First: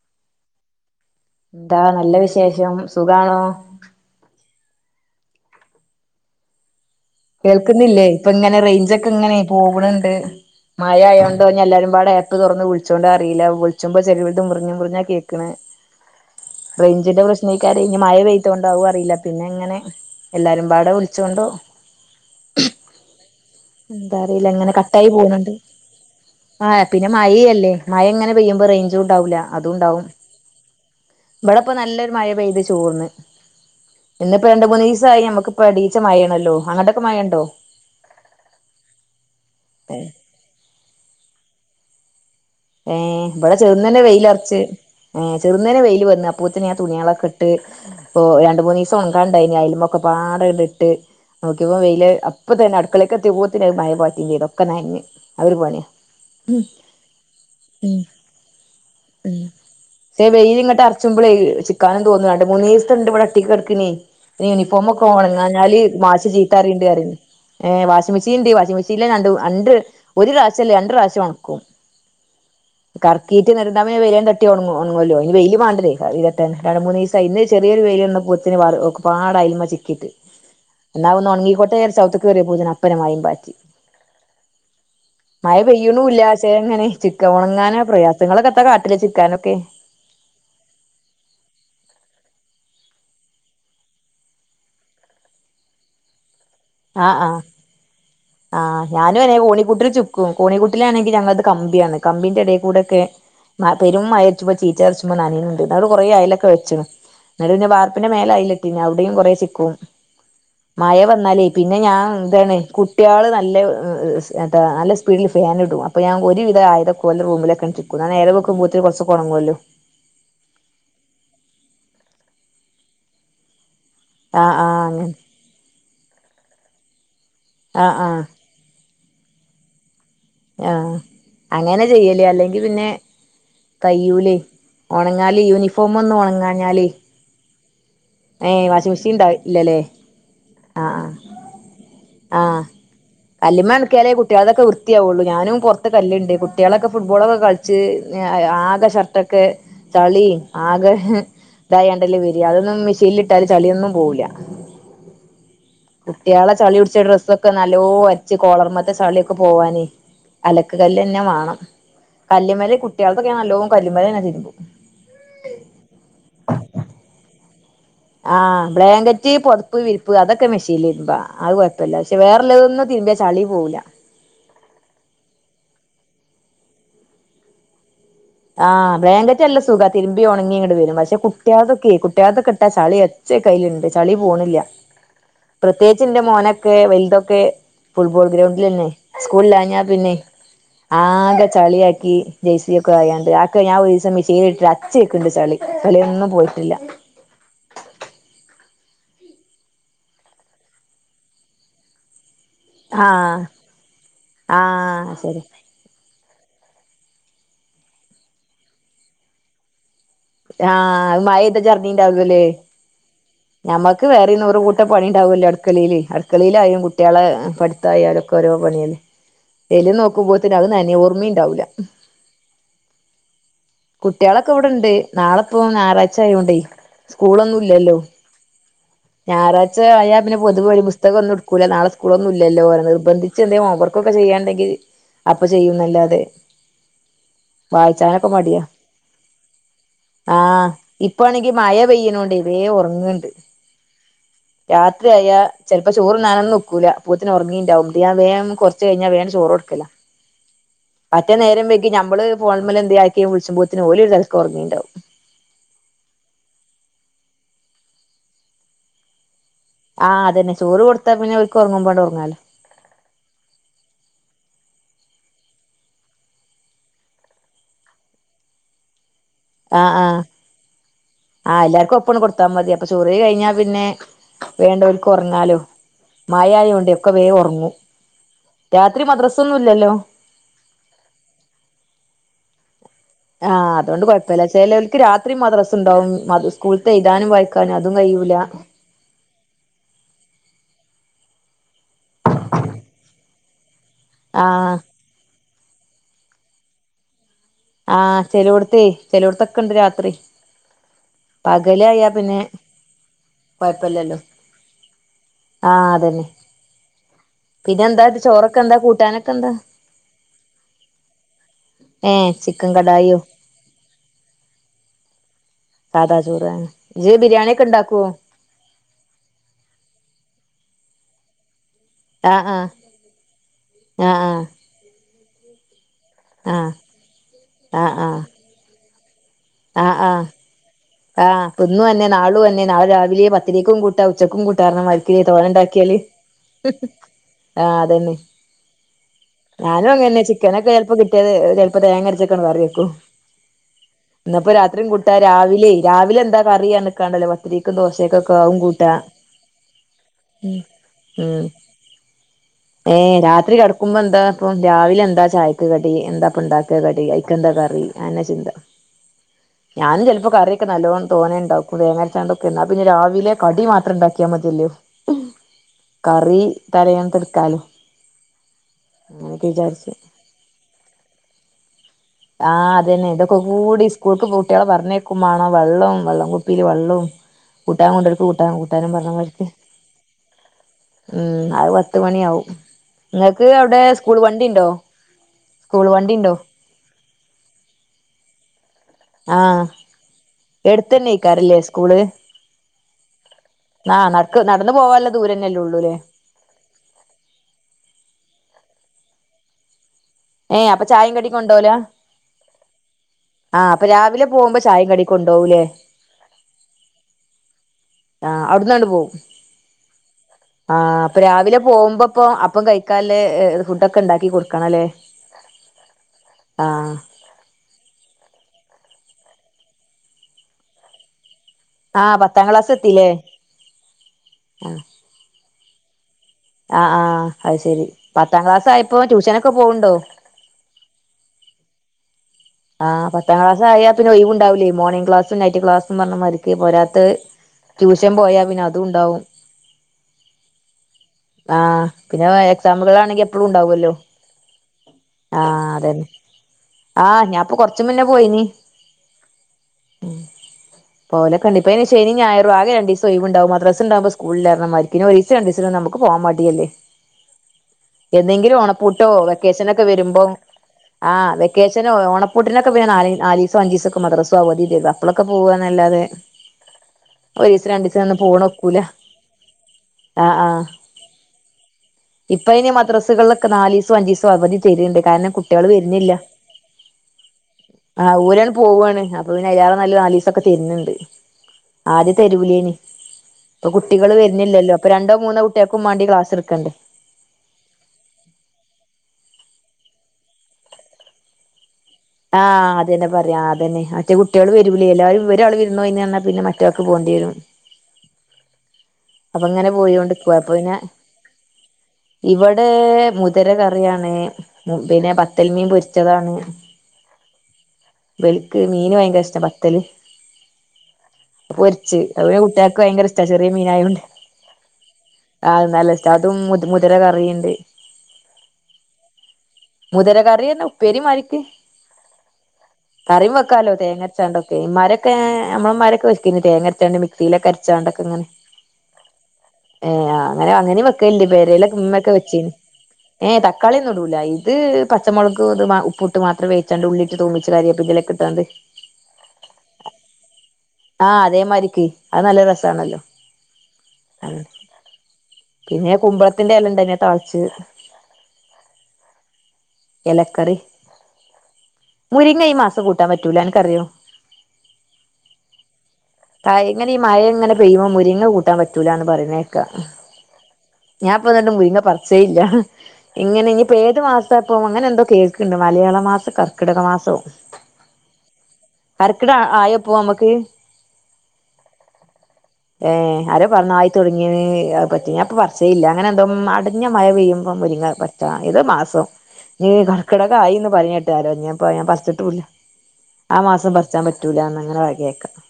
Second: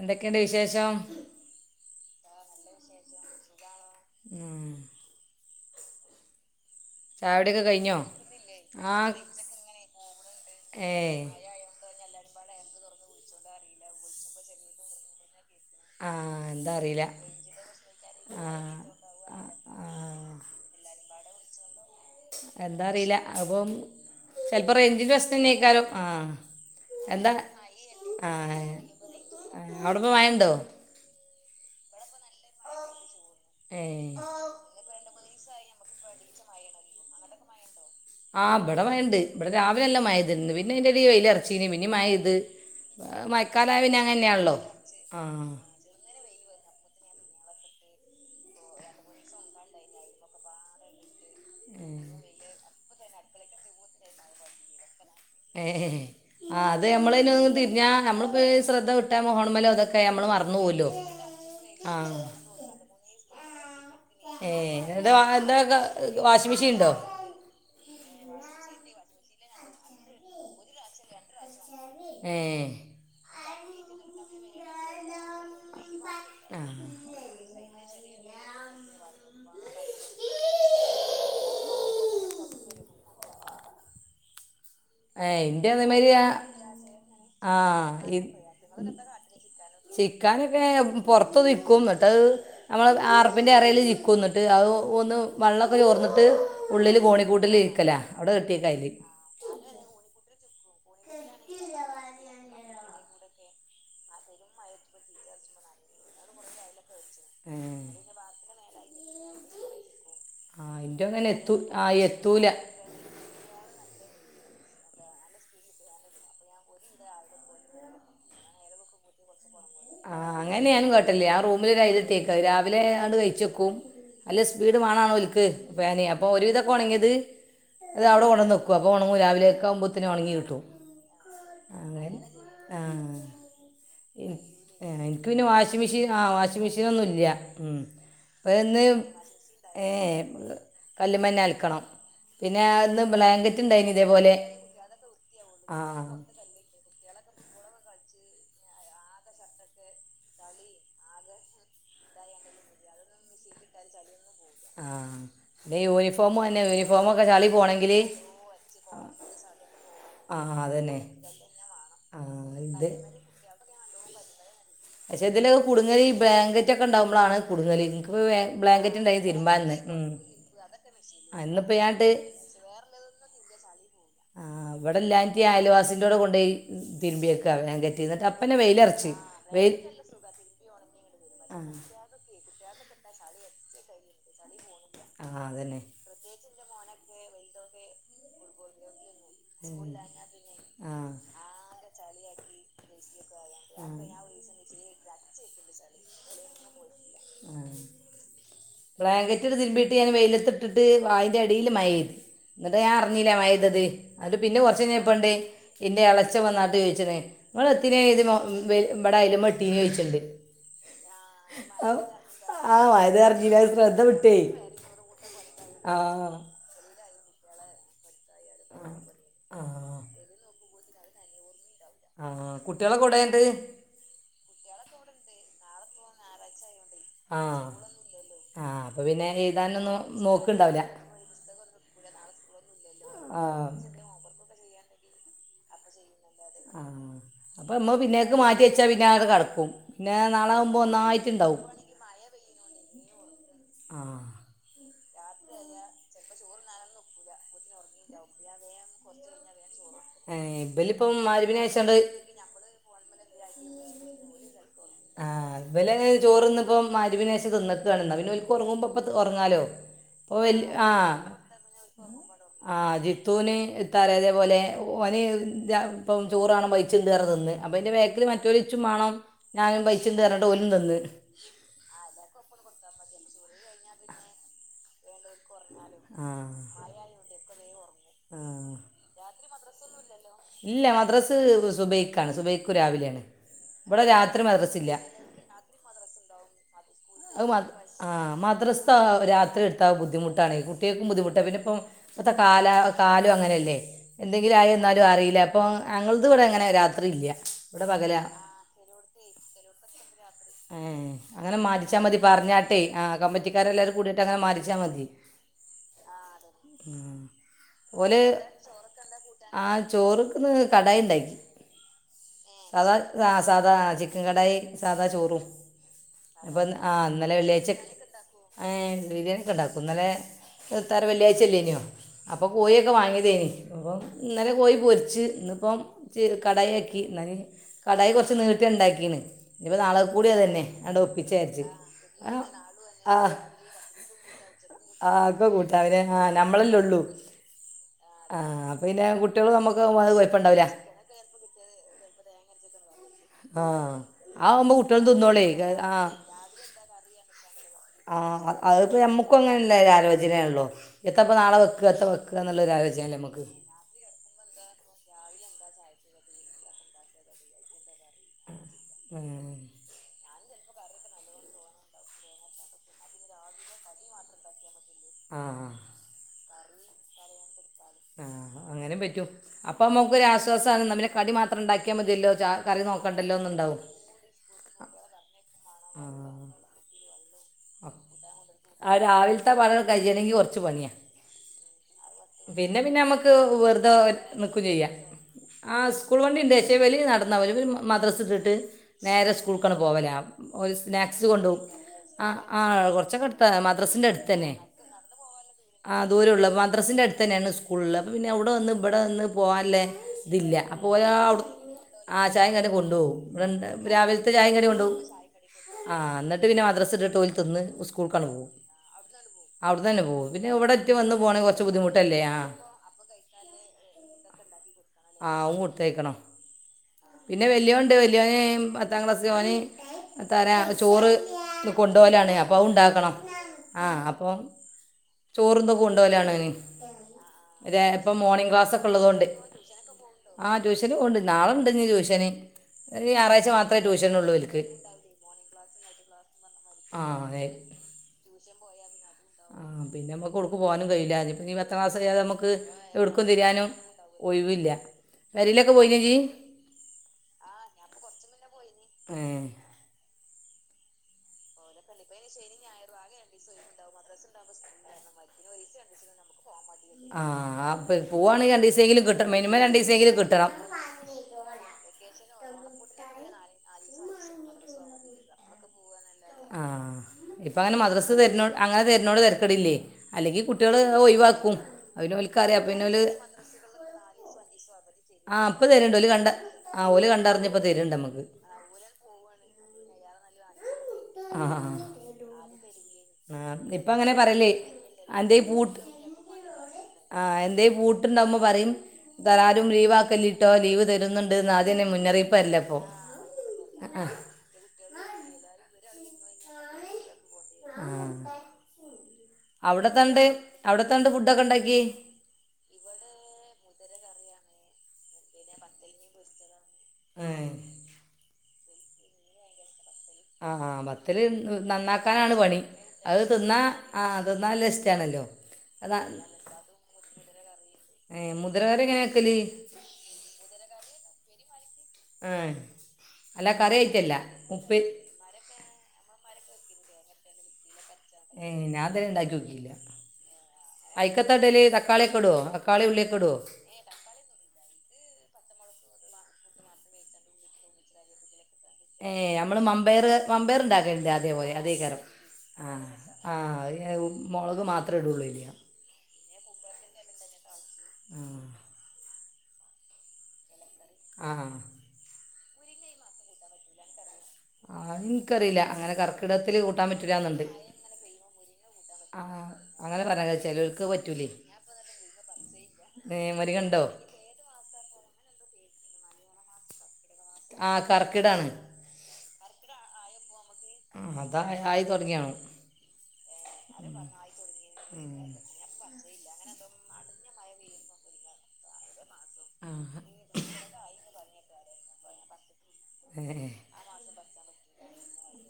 എന്തൊക്കെയുണ്ട് വിശേഷം എന്താ നല്ല വിശേഷം സുഖാണോ ഉ [unintelligible] കേൾക്കുന്നില്ലേ ഇപ്പൊ ഇങ്ങനെ ആ റേഞ്ച്ൊക്കെ ഇങ്ങനെ പോകണണ്ട് ഏ മഴയതോണ്ടോ പറഞ്ഞ എല്ലാരും പാടെ [unintelligible] തുറന്ന് വിളിച്ചുകോണ്ട് അറിയില്ല വിളിച്ചുമ്പോ ചെവളും മുറിഞ്ഞഞ് മുറിഞ്ഞാ കേൾക്കണ് ആ എന്താ അറിയില്ല റഞ്ചിന്റെ പ്രശ്നേക്കാര് ഇനി മഴ പെയ്തോണ്ടാവും അറിയില്ല പിന്നെ എങ്ങനെ ആ എല്ലാരും പാടെ വിളിച്ചോൊണ്ടോ എന്താ അറിയില്ല അ എന്താ അറിയില്ല എങ്ങനെ കട്ടായി പോണണ്ട് തന്നെയായിക്കാരം ആ ആ പിന്നെ എന്താ മഴയല്ലേ മഴ ആ എങ്ങനെ പെയ്യുമ്പോ റേഞ്ചും ഉണ്ടാവൂില്ല അതും ഉണ്ടാവും [unintelligible] ഇവിടെ ഇപ്പ നല്ലൊരു മഴ പെയ്ത് ചോർന്ന് ഏ ഇപ്പ രണ്ട മൂന്ന് ദിവസയി നമുക്ക്പ്പപ്പോ അടീച്ച മഴണല്ലോങ്ങട്ടൊക്കെ മഴ ഉണ്ടോ ആ് ഇവിടെ മയണ്ട് ഇവിടെ ഏ രാവിലെല്ല മയത് ഇന്ന് പിന്നെ എന്റെറെ വലിയ ഇറച്ചീന പിന്നെ മഴത് ഏ ഇവിടെ ചെറു തന്നെ വെയില അറച്ച് ഏ ആ ചെറു തന്നെ വെയിയില് വന്നു പ്പൂത്തിന ഞാ തുണികളൊക്കെ ഇട്ട് ഇപ്പോൾ രണ്ട മൂന്ന് ദിവസം ഉണങ്ങാണ്ട അനി മൊക്കെ പാട ഇടി ഇട്ട് നോക്കിപ്പ വെയിലയില് അപ്പ തന്നെ അടുക്കളൊക്കെ തിൂത്തിന മയപാറ്റം ചെയ്തൊക്കെ നനഞ്ഞ് അതൊരു ഏ പണിയാ ആ അത് നമ്മളയൻ ഞാ ഞമ്മള്പ്പ ഇ ശ്രദ്ധ വിട്ടാ ഹോണ്മ്ല് അതൊക്കെ ഞമ്മള് പക്ഷെ മർന്നോവല്ലോ ആഹ മുനീസംണ്ട് വ്ടട്ടിക്കട്ക്ക്ണേ നെ ഏ യൂനിഫോമൊക്കെ എന്താ എന്താ ഒങ്ങാഞാല് മാശ് വാഷിംഗ് മെഷീൻ ഉണ്ടോ ചീത്തറീണ്ട്അറിം. ഏ് വാഷിമിഷീണ്ട് വാഷിമെഷീലെനെ അണ്ട് അണ്ട് ഒരു റാശ്യല്ലേ രണ്ട്റാശ്യം ഒണക്കും. ഏ കർക്കീറ്റ് നരന്താവ വെല്തട്ടി ഒണ്ങ്ങോ [unintelligible] ഇ ആ രണ്ട് മൂന്ന് ത ഇന്ന്ചെറിയൊരു വെയിലന്നപോത്തിന് വർ ഒക്ക്പാട അയില്മ്മ ചിക്കിട്ട്. ന്നാഒന്ന് ഒൺങ്ങിക്കോട്ടെയാർച്ച് ഔത്ത്ക്ക്കേറിയപോത്തിന് അപ്പനെ മയിം പാറ്റി. ഏ മഴ ഇന്റെ അതേമാതിരി പെയ്യ്ണൂല ക്ഷെ ങ്ങനെ ചിക്ക ആ ഒണങ്ങാന പ്രയാസ ഈ ങ്ങളൊക്കെ എത്താ കാട്ടല് ചിക്കാനൊക്കെ. ചിക്കാനൊക്കെ പൊർത്ത് നിക്കും എത്തത്. അമ്മള് ആർപ്പിന്റെ എറയില് ച്ചിക്കുന്നട്ട് അഹ് ഒന്ന് വള്ളൊക്ക ചോർന്നിട്ട് ഉള്ളില് കോണിക്കൂട്ടിൽ ഇക്കല ആഹ്ഞാനും എന്നെ ഓണിക്കൂട്ടി ചു ക്കും കോണിക്കുട്ടിലാണെങ്കിൽ ഞങ്ങളത് കമ്പിയാണ് കമ്പിന്റെ എടെ കൂടെക്കെ മ പെരും മയത്ത് ചീറ്റർച്ചുമ്പം നനയ്ണ്ട് നാത് കൊറെ ആയലൊക്കെ വെച്ണ്. ന്നെലെ പ്ന്നെ ബാർപ്പ്ന്റെ മേല അയില്ലട്ടിഞാ അവ്ടിം കൊറേ ച്ചിക്കും. ആ മയ ഇൻ്റെ അങ്ങനെ വന്നാലേ എത്തു പിന്നെ ആ ഞാൻ എത്തൂല എന്താണ് ക്കു കുട്ടെള് നല്ല എത്താ നല്ല സ്പീഡിൽ ഫാനിടും അപ്പഞാ ഒരുവിധ ആയതൊ ഓലറൂമിലേകണ്ട് കുനാ നേരം വെക്കുമ്പോത്തിന് കൊർ ചൊകൊൺങ്ങല്ലോ. ആഹ് അങ്ങനെ ഞാനും കാട്ടല് ആ റൂമിലൊരുഅയലെട്ടിയക്കാ രാവിലെ ആണ്ട് കയിച്ചെക്കും അല്ല ആഹ് സ്പീഡ് ആഹ് അങ്ങനെ മാണാണോൽക്ക് ഫേന് അപ്പൊ ഒരുവിധൊക്കെ ഒൺങ്ങിയത് ആഹ് ത് അവ്ടെ ആഹ് കൊൺനോ കുപ്പഒൺങ്ങു രാവിലെക്കെമ്പോത്ത്ന് ഒൺങ്ങി ആഹ അങ്ങനെ ചെയ്യല് അല്ലെങ്കി പിന്നെ ഏ കയ്യൂലേ ഇൻക്ക് ഉണങ്ങാല് വിന്നെ യൂണിഫോം ഒന്നും വാഷിമിഷീനാ വാഷിമിഷീനൊന്നുല്ല ഉം ഏ അപ്പോൾ ഇന്ന് വാഷിമിഷീൻണ്ടല്ലല്ലേ ഏഹ് ആഹ കല്ലുമ്മന്നെ അലക്കണം പിന്നെ ആഹ് ഇന്ന് ബ്ലാങ്കറ്റ് കല്ല്മ്മ ഉണ്ടായിന് അൽക്കിയാലേ ഇതേപോലെ കുട്ട്യേതൊക്കെ വൃത്തിയാവുള്ളൂ ഞാനും പൊർത്ത് ആഹ് കല്ല്ണ്ട് കു കുട്ട്യേളക്കെ ഫുട്ബോളൊക്കെ കൾച്ച് ആക ഷർട്ടൊക്കെ ചളി ആകെ ഹ് ഇതായാണ്ടല്ലേ വെര അതൊന്നും മിഷീല്ട്ടാല് ചളിയൊന്നും പോവൂല്ല. ആഹ് പിന്നെ യൂണിഫോമും കുട്ട്യെള തന്നെ ചളിഉട്ച്ച യൂണിഫോമൊക്കെ ചളി ഡ്രെസ്സൊക്കെ നലോ പോകണമെങ്കിൽ ഒര്ച്ച് കോളർമത്തെ ചളിയൊക്കെ പോവാന് ആഹ് അലക്ക് അതന്നെ കല്ലെന്ന മാണം ആഹ് കല്ല്മല് ഇത് കുട്ട്യെള്തൊക്കൊ ഞ നല്ലോ കല്ലുമെലെന്നെ തിര്ബും ക്ഷെ ഇതിലൊ കുട്ങ്ങല് ഈ ബളാങ്കറ്റ ക്കെണ്ടാവുമ്പോളാണ് കുടുങ്ങല് ആഹ് ഉണ്ടായി ബ്ലാങ്കറ്റ് തിരുമ്പാനിന്ന് പൊത്പ്പ് ഉം വിരിപ്പ് അതൊക്കെ മെഷീലിര്മ്പ ആഹ് അത് ഇന്നിപ്പോ കൊഴ്പ്പല്ല ഞാനിട്ട് ക്ഷെ വേറെള്ളന്നു തിര്മ്പിയാ ചളി പോവുല്ല ആ ഇവ്ടെല്ലാറ്റീഞ അയൽവാസിന്റോടെ കൊണ്ടെയ് തിര്മ്പിയക്ക വാങ്കറ്റ് ന്ട്ടാ ആ ബ്ളാങ്കറ്റല്ല സുഖ തിര്മ്പി ഒൺങ്ങി ഇങ്ങട്ട് വരും പക്ഷെ ആഹ് കുട്ട്യേതൊക്കെ കുട്ട്യേതൊക്കട്ടാ ചളി ചേ കയില്ണ്ട് ചളി പോണ്ല്ല ആ അതന്നെ ച്ചിന്റെ മോനൊക്കെ വെൽതൊക്കെ ഫുട്ബോൾ ഗ്രൗണ്ടിലെന്നെ സ്കൂളിലാഞ്ഞാ പിന്നെ ആഹ് ആകെ ചളിയാക്കി ജെയ്സി ഒക്കെ ആയാണ്ട് ക്കെ ഞാൻ ഒരിസം മെഷീലിട്ട് അച്ചേക്ക്ണ്ട് ചളി ചളിയൊന്നും പോയിട്ടില്ല ആഹ ബ്ലാങ്കറ്റ് തിര്മ്പിട്ട് ഞാ വെയിലത്തിട്ടിട്ട് അയിന്റെ ടെല് മയയ്ത് ന്നട്ട് ഞാ അറ്ഞ്ഞില ആഹ് മയെയ്തത് അട്ട് പിന്നെ ആഹ് കൊർച്ചയ്ഞ്ഞപ്പണ്ട് ശരി ഇൻ്റെ എളച്ചം വന്നാട്ട് ചോയിച്ച്ണ് ങ്ങള് എത്തിനെ ഇത് മൊ വെ വെട അയ്ല്മട്ടീനെച്ച്ണ്ട് ആ മയെയ്ത ജ്അറിഞ്ഞിണ്ടാകുലേ ആ മയ്തഅർ ഞമ്മക്ക് വേറിം നൂറ് കൂട്ടം പണി ണ്ടാവല്ലോ ആ അട്ക്കളെല് അട്ക്കളെലായും കുട്ട്യെളെ പട് ത്തായാലുക്കെ ഓരോ പണിയല്ലേ ആ എലി നോക്കുമ്പോഴത്തേന ഓർമ്മയുണ്ടാവൂല്ല ആഹ് കുട്ട്യാളൊക്കെ എവിടെ ങ്ങട്ട് കുട്ട്യാളൊക്കെ ഇവിടെണ്ട് നാളെപ്പോ ഞായറാഴ്ച്ച ആയോണ്ടേ സ്കൂളൊന്നും ഇല്ലല്ലോ ആപ്പാ വരും. ഞായറാഴ്ചയാൽ പിന്നെ പൊതുവഴി പുസ്തകം ഒന്ന് എടുക്കൂല നാളെ സ്കൂളോന്നുലല്ലോ ആ നിർബന്ധിച്ച് എന്തോ ഹോംവർക്ക് [unintelligible] ചെയ്യാണ്ടെങ്കിൽ അപ്പോ ചെയ്യും അല്ലാതെ. ആഹ്, അപ്പോ ഇമ്മ പിന്നേക്ക് മടിയാ മാറ്റി വെച്ചാ പിന്നെ അത് അങ്ങനെ കടക്കും. ആഹ് ഇപ്പോങ്കി മഴ പെയ്‌ണോണ്ട് വേങ് ഉറങ്ങണ്ട്. ആഹ് രാത്രിയാൽ ചെൽപോ ചോറുണ്ണാൻ ഒന്നും നികുല അപോത്തിന് ഉറങ്ങിയിണ്ടാവും എന്നിട് ഞാൻ വേഗം കൊർച് കയിഞ്ഞാ വേഗം ചോറ് കൊടുക്കലാ. ഏഹ് ഇബലിപ്പം പറ്റേ നേരം വൈകി മഗ്‌രിബിനേശാണ്ട് നമ്മള് ഫോൺ മേല് എന്തേലും ആക്കി വിളിച്ചുമ്പോത്തിന് ഓല് ഉറങ്ങിണ്ടാവും. ആഹ്, ഇബല് ചോർന്ന് ഇപ്പോ മഹ്‌രിബിന് ശേഷം ‌ തിന്നിക്കാണ് എന്നാ പിന്നെ ഓല്ക് ഉറങ്ങുബോ ഇപ്പോ ഒറങ്ങാല്ലോ. ആഹ് അതെന്നെ ചോറ് കൊടുത്താ പിന്നെ ഓല്ക് പിന്നെ ഒറങ്ങുബോ ഒറങ്ങാല്ലോ. ആ, ജിത്തുന് ഇത്താറ ഇതേപോലെ ഓന് ഇപ്പം ചോർ വാണം പെയ്ച്ചുണുണ്ട് എന്ന് പറഞ്ഞ് തിന്ന്. അപ്പോ എൻ്റെ ബേകില് മറ്റൊലും ഇച്ചും മാണം ഞാനും ആഹ് പൈചിണ്ട് ആഹ് പറഞ്ഞിട്ട് ഓലും തിന്ന്. ആഹ്, എല്ലാർക്കും ഒപ്പാണ് കൊടുത്താ മതി അപ്പോ ചോർ വെയി കഴിഞ്ഞാ പിന്നെ വേണ്ടവർക്ക് ഒറങ്ങാല്ലോ. ആഹ് മായായൊണ്ട് ഒക്കെ വെങ്ങ് ഒറങ്ങും ആഹ് രാത്രി മദ്രസാന്നും ഇല്ലല്ലോ. ഇല്ല മദ്രസ് സുബൈക്കാണ്, സുബൈക്ക് രാവിലെയാണ്. ആഹ്, അതോണ്ട് ഇവിടെ രാത്രി കൊയപ്പല്ല ചേലോൽക്ക് മദ്രസില്ല രാത്രി മദ്രസ് ഇണ്ടാവും മദ്ര സ്കൂൾത്തെ എഴുതാനും വായിക്കാനും അതും കഴിയൂല്ല. ഇപ്പോ രാത്രി എടുത്ത ബുദ്ധിമുട്ടാണ് കുട്ട്യാൽകും ബുദ്ധിമുട്ട പിന്നെ ഇപ്പോ ഇപ്പത്തെ കാലാ കാല ഇതും അങ്ങനെല്ലേ എന്തെങ്കിലും ആയി ആഹ് വന്നാലും അറിയില്ല ഇപ്പോ, ഞങ്ങളത് ഇവിടെ അങ്ങനെ രാത്രി ഇല്ല. ഇവിടെ ആഹ് പകലാണ് ചേലോടതയെ ചേലോടത് ഒക്കെ ഇണ്ട് രാത്രി പകല് ച്ചാമതി, പറഞ്ഞാട്ടെ ആഹ് കമ്മറ്റിക്കാര് എല്ലാരും കൊഴപ്പല്ലല്ലോ കുടിയിട്ട് അങ്ങനെ മാറ്റിച്ചാമതി. ആഹ് അതന്നെ ഉം പിന്നെ എന്താ ഓല് ചോറൊക്കെ എന്താ കൂട്ടാനൊക്കെ എന്താ ആ ചോറ്ക്ക് ഇന്ന് കടയിണ്ടാക്കി. ഏച്ച് അത് ആ സാദാ ചിക്കൻകടയി സാദാചോറും. സാദാചോറ് ആ ഇജ്ജ് ബിരിയാണിയൊക്കെ വെള്ളിയാഴ്ച ഇണ്ടാക്കോ. ഏ ബിരിയാണിക്കെ ഇണ്ടാക്കും ഇന്നലെ [unintelligible] വെള്ളിയായ്ച്ചല്ലേന്നോ അപ്പോ ആഹ് ആഹ് കോഴിയൊക്കെ വാങ്ങിയേത്തിന് ഇപ്പോം ആഹ് ഇന്നലെ കോഴി പൊരിച്ച് ഇന്ന് ഇപ്പോ. ആഹ് ചിരുക്കടയിക്കി ഇന്നാനി ആഹ് കടായി ആഹ് കൊറച്ച് നീട്ടി ഇണ്ടാക്കീന് ഇനിപ്പോ ആഹ് നാളെ ആഹ് കൂടെ അതെന്നെ ആടോ ആഹ് ഇന്നും അതെന്നെ നാളുയാന്നെ നാളെ ആ രാവിലിം പത്തിരിക്കും കൂട്ടം ഉച്ചക്കും കുട്ടാ എന്ന് പറഞ്ഞമാരിക്ക് ഇനി തോനാണ്ടാക്കി രാവിലെ ആഹ് നമ്മളാലേള്ളു ആഹ് അതന്നെ ആഹ് പിന്നെ കുട്ടോള് നമ്മക്ക് അത് കൊഴപ്പണ്ടാവില്ല. പിറ്റേത് ചെൽപോ തേങ്ങരച്ചക്കാണ് കറി വെക്കും. ആഹ് ഇന്നപ്പോ അതാവുമ്പോ രാത്രിയും കുട്ടേള് കൂട്ടാ തിന്നോളോ ഏ രാവിലെ ആ രാവിലെ എന്താ കറിയർഞ്ഞ്ക്കാണ്ടല്ലോ പത്തിരിക്കും ദോശക്കൊക്കെ ആഹ് ആ അതും അത് കൂട്ടാ ഇപ്പോ നമുക്കും അങ്ങനെയുള്ള ആലോചനയാണല്ലോ. ഏത്തപ്പോ ഉം നാളെ വെക്ക ഏത്ത വെക്ക എന്നൊരു ആലോചനയില ഏഹ് രാത്രി കടക്കുബോ എന്താപ്പോ രാവിലെ എന്താ ചായക്കടി എന്താപ്പോ ഇണ്ടാക്ക കറി ആയിക്കെന്താ കറി. അയന്നെ ചിന്ത ഉം. ഞാനും ചെൽപോ കറി അതൊക്കെ നല്ലോണം തോനെ ഇണ്ടാക്കും തേങ്ങരച്ചാണ്ട് എന്ന പിന്നെ രാവിലെ കടി മാത്രം ഇണ്ടാക്കിയമതില്ലോ. ആഹ് ആഹ് കറി തലേന്നത്തെ ഇടുക്കാന്. ആഹ് അങ്ങനെ പറ്റും അപ്പോ നമക്കൊരു അശോഷണ് ഇന്നാപ്പിന്നെ കടി മാത്ര മാത്രം ഇണ്ടാക്കിയാൽമതിയല്ലോ ചാർ, കറി നോക്കണ്ടല്ലോന്നുണ്ടാവും. സ്കൂക്ക് കുട്ട്യാളെ പറഞ്ഞയകും മാണം വെള്ളോം ആ വെള്ളകുപ്പില് വെള്ളോം. ആ രാവിൽത്തെ പട കഴിണെങ്കിൽ കൊറച്ച് പണിയാ. ഉം അത് പത്ത് മണിയാവും പിന്നെ പിന്നെ നമ്മക്ക് നിങ്ങൾക്ക് അവിടെ വേർതെ സ്കൂൾ വണ്ടി നിക്കും ഉണ്ടോ ചെയ്യാം. ആ വണ്ടി സ്കൂൾ ഉണ്ടോ വണ്ടിണ്ട് ക്ഷേ ഇവല് നടന്ന പോവല് ഇവല് മദ്രസട്ടിട്ട്. നേരെ ആഹ് സ്കൂൾക്കാണ് പോവാല ഓല് എടുത്തന്നെ സ്നാക്സ് ഇക്കാരല്ലേ കൊണ്ടോവും. സ്കൂള് ആഹ് ആഹ് കൊറച്ചൊക്കെ അടുത്താ മദ്രസന്റെ ആഹ് നടക്ക് അടുത്തെന്നെ നടന്നു പോവാനുള്ള ദൂരന്നെല്ലേ ഉള്ളൂല്ലേ ആ ദൂരോള്ളു മദ്രസന്റെ അടുത്തെന്നെയാണ് സ്കൂളില്ലേ അപ്പോ പിന്നെ അവിടെ വന്ന് ഇബടെവന്ന് പോവല്ലേ. ഇതില്ല ഏഹ് അപ്പ് അപ്പൊ പോയാ ചായയും കടിയും അവിട് കൊണ്ടോവലാ ആ ചായകടി കൊണ്ടുവു ഇവിടെണ്ട് ആഹ് അപ്പൊ രാവിലെ രാവിൽത്തെ ചായ പോകുമ്പോ കടി ചായയും കൊണ്ടോവും കൊണ്ടോവൂലേ ആ ന്നിട്ട് പിന്നെ മദ്രസട്ടിട്ട് ഓല് തിന്ന് ഉസ് സ്കൂൾക്കട്ന്ന് ആഹ് പോം അവിടന്നാണ്ട് പോവും അവിടെന്നെ പോവും പിന്നെ ഇവിടെന്ന് പോകണെങ്കിൽ കൊർച്ച് ബുദ്ധിമുട്ടല്ലേ ആ കാലേ ഫുഡൊക്കെ ഇണ്ടാക്കി കൊടുക്കണല്ലേ ആ അഹു കൊടുത്തയക്കണം ആഹ് പിന്നെ വല്യോയോൻണ്ട് വല്യോന് പത്താംക്ലാസ് ഓന് ഏതാര ചോറ് ആഹ് കൊണ്ടൊലാണ് പത്താം അപ്പ അഹു ക്ലാസ് എത്തില്ലേ ഇണ്ടാക്കണം ആ അപ്പം ചോരും ഇതും കൊണ്ടുവലാണ് ആ ആ അശെരി പത്താക്ലാസ് ക്ലാസ്സൊക്കെ ആയപ്പോ ഉള്ളതുകൊണ്ട് ട്യൂഷനൊക്കെ പോവുണ്ടോ ആ ട്യൂഷന് പോണ്ട് നാളെ ഇണ്ടുന്നു ട്യൂഷന് ആ ഈ ഞായറാഴ്ച പത്താക്ലാസ് മാത്രമേ ആയാപിന്നെ ട്യൂഷനുള്ളൂ ഇവർക്ക് ഒഴവുണ്ടാവിലെ മോർണിംഗ് ക്ലാസും നൈറ്റ് ക്ലാസും പറഞ്ഞ മയിരിക്ക് പോരാതത് [unintelligible] [inaudible] ട്യൂഷൻ പോയാ പിന്നെ അതുണ്ടാവും ആ പിന്നെ നമ്മക്ക് എടുക്കും പോവാനും കയില്ല ഇനിപ്പോ ആഹ് പത്തക്ലാസ് കയാതെ പിന്നെ നമുക്ക് എക്സാമുകളാണെങ്കി എവിടുക്കും എപ്പളും തിറിയാനും ഉണ്ടാവല്ലോ ഒയിവില്ല ആഹ് പെരയിലൊക്കെ അതന്നെ പോയിനോജി ആഹ് ഞാനിപ്പൊ കൊറച് മുന്നേ പോയിന് ഏഹ് [unintelligible] പോലകെണ്ടു ഇപ്പയ്ന് ശനി ഞായറും ആകെ രണ്ടീസം ഒഴിവ്ണ്ടാവും മദ്രസ്സണ്ടാവുമ്പം സ്കൂളില്ലാർഞ മാരി പിന്നെ ഒരീസ രണ്ടീസം നമ്മക്ക് പോവാൻ മടിയല്ലേ ആ അ പോവാണെങ്കി എന്നെങ്കിലും രണ്ടീസങ്കെലും ഓണപ്പൂട്ടോ കിട്ട മിനിമം രണ്ടീസങ്കിലും കിട്ടണം ആ വെക്കേഷന് ഓണപു ട്ടിനോകെ നാലീസോ അഞ്ചീസൊക്കെ മദ്രാസോവധി തരുവ അപ്പളൊക്കെ പോവാന്നല്ലാതെ ഇപ്പ ഒരീസം അങ്ങനെ മദ്രസ് രണ്ടീസൊന്നും തെരണ പോണൊക്കൂല അങ്ങനെ തെരന്നോണ്ട് തെരക്കേടില്ലേ ആഹ് അല്ലെങ്കിൽ ആഹ് കുട്ടോള് ഒയിവാക്കും അഹ് പിന്നെ ഓൾക്ക് അറിയ [unintelligible] നാലീസോ അഞ്ചീസോ അവധി തരുണ്ട് ആഹ് ഇപ്പം തരണ്ട് ഓല് കണ്ട ആ ഓല് കണ്ടറിഞ്ഞ ആഹ് ഓലണ് പോവണ് അപ്പൊ പിന്നെ അയ്ലേറെ നല്ലത് നാലീസം തൊക്കെ തരുന്നുണ്ട് ആഹ് ആഹ് ആദ്യം തെരൂലയ്നിം ആഹ് ഇപ്പൊ ഇപ്പം അങ്ങനെ കുട്ടികള് പറയല് വരുന്നില്ലല്ലോ അപ്പൊ രണ്ടോ മൂന്നോ കുട്ടിയാക്കും വേണ്ടി ക്ലാസ് എടുക്കണ്ടെ ആഹ് എന്തേ പൂട്ടുണ്ടാവുമ്പം പറിം ത ആരും ലീവ് ആക്കല്ലിട്ടോ ലീവ് തരുന്നുണ്ട് [unintelligible] മുന്നറി ആഹ് അതന്നെ പറയ ആ അതെ [unintelligible] കുട്ട്യാള് വരൂല്ലേ എല്ലാരും ഒരാള് വിരുന്നു പോയിന്ന് പറഞ്ഞാ പിന്നെ മറ്റാൾക്ക് പോണ്ടി വരും ആഹ് അപ്പൊ അങ്ങനെ അവിടെത്താണ്ട് പോയോണ്ട്ക്കുവാ അപ്പൊ പിന്നെ അവിടെത്താണ്ട് ഫുഡൊക്കെ ഉണ്ടാക്കി ഇവിടെ മുതിര കറിയാണ് പിന്നെ പത്തൽമീൻ പൊരിച്ചതാണ് ഉമ്മ് ഇവൽക്ക് മീന് ഭയങ്കര ഇഷ്ട പത്തല് ആ ആ പത്തൽ അത് നന്നാക്കാനാണ് പിന്നെ പണി കുട്ടികൾക്ക് ഭയങ്കര അത് ഇഷ്ടാ തിന്നാ ആ തിന്നാൻ നല്ല ഇഷ്ടാണല്ലോ ആത് നല്ല ഇഷ്ട അതും മു മുതിര കറിയുണ്ട് ഏഹ് മുതിരകറി എങ്ങനെ വെക്കല്? മുതിര കറിയന്നെ ഉപ്പേരി മാരിക്ക് എഹ് കറിം വെക്കാലോ തേങ്ങരച്ചാ ണ്ടൊക്കെ ഇമ്മാരൊക്കെ നമ്മളെ മ്മാരൊക്കെ വെക്കയ്നിം തേങ്ങരച്ചാണ്ട് മിക്സിലൊക്കെരച്ച് വച്ചാണ്ടക്കെ ഇങ്ങനെ ഏ ഞാൻ തന്നെ ഉണ്ടാക്കി നോക്കിയില്ല ഏ അങ്ങനെ അങ്ങനെ വെക്കലുണ്ട് പെരേല് ഇമ്മൊക്കെ വെച്ചീനിം ക്കാളി ഉള്ളി ഒക്കെടോ? ക്കാളിയൊന്നിടൂല ഇത് പച്ചമുളക് ത് ഉപ്പ ഇട്ട് മാത്രേ വേച്ചിച്ചാണ്ട് ഉള്ളിട്ട് തൂമി ച്ച് കറിവേപ്പിന്റെ എലക്കെ ഇട്ട്ങ്ങാണ്ട് ഏ നമ്മള് മമ്പയറ് മമ്പയർണ്ടാക്ക ണ്ട് ആഹ് അതേപോലെ അതേമാതിരിക്ക് അതയ്ക്കാരം അത് നല്ല ആഹ് രസാണല്ലോ ആ അങ്ങനെ മൊളക് മാത്ര ഇടുള്ളൂ അയ്ല് ഞാൻ പിന്നെ കുമ്പളത്തിന്റെ എലണ്ടയ്നിം അത് താളിച്ച് ആഹ് എലകറി ആണോ മുരിങ്ങ ഈ മാസം കൂട്ടാൻ പറ്റൂല അനക്ക് അറിയുവോ? ആഹ് എനിക്ക് അറിയില്ല അങ്ങനെ കറ താ ഇങ്ങനെ ഈ മഴ ഇങ്ങനെ പെയ്യുമ്പോ മുരിങ്ങ കൂട്ടാൻ പറ്റുല്ലെന്ന് ആ പറയുന്നേ കേൾക്കാം അങ്ങനെ പറഞ്ഞ ചിലർക്ക് ഞാൻ പറ്റൂലേ ഇപ്പം ഇതുകൊണ്ട് മുരിങ്ങ പറിച്ചെയില്ല ഏ, ഇങ്ങനെ ഇനി മുരിങ്ങണ്ടോ ഏത് മാസം പ്പം അപ്പൊ അങ്ങനെ എന്തോ കേൾക്കുന്നുണ്ട് മലയാള മാസോ കർക്കിടക മാസോ ആ കർക്കിടാണ് കർക്കിടകം ആയോ അപ്പോ നമ്മക്ക് ആ അതാ ആയി തുടങ്ങിയാണ് ഏഹ് ആരോ പറഞ്ഞു ആയിത്തൊടങ്ങിന്ന് പറ്റി ഞാൻ ഇപ്പം പറി ചെയില്ല അങ്ങനെ എന്തോ അടഞ്ഞ മഴ പെയ്യുമ്പം മുരിങ്ങ പച്ച ഏതോ മാസം ആ ഏഹ് കർക്കിടക ത് ആയിന്ന് പറയണേ കേട്ട് ആരോ ഇനിയിപ്പം ഞാൻ പറിച്ചിട്ടൂല്ല ഏ ആ മാസം പറിച്ചാൻ പറ്റൂല എന്ന് അങ്ങനെ [unintelligible]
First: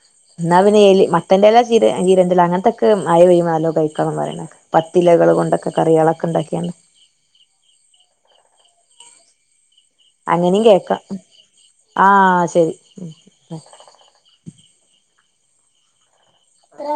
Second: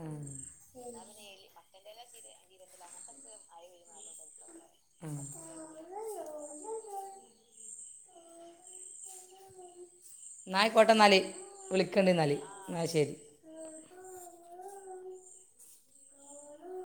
ആ എന്നാ പിന്നെ എലി മത്തന്റെ ഇല ചിരെ ചിരെന്റെ ഇല അങ്ങനത്തെക്കെ മയ പെയ്യുമ്പം നല്ലോം കഴിക്കണം എന്നാ പറയണേ ആ പത്തിലകള് കൊണ്ട് കറികളൊക്കെ തന്നെയാ എന്നാൽ അങ്ങനിം ആയിക്കോട്ടെ കേക്കാം എന്നാൽ വിളിക്കണ്ട് എന്നാൽ ആഹ് ശരി എന്നാൽ ഉം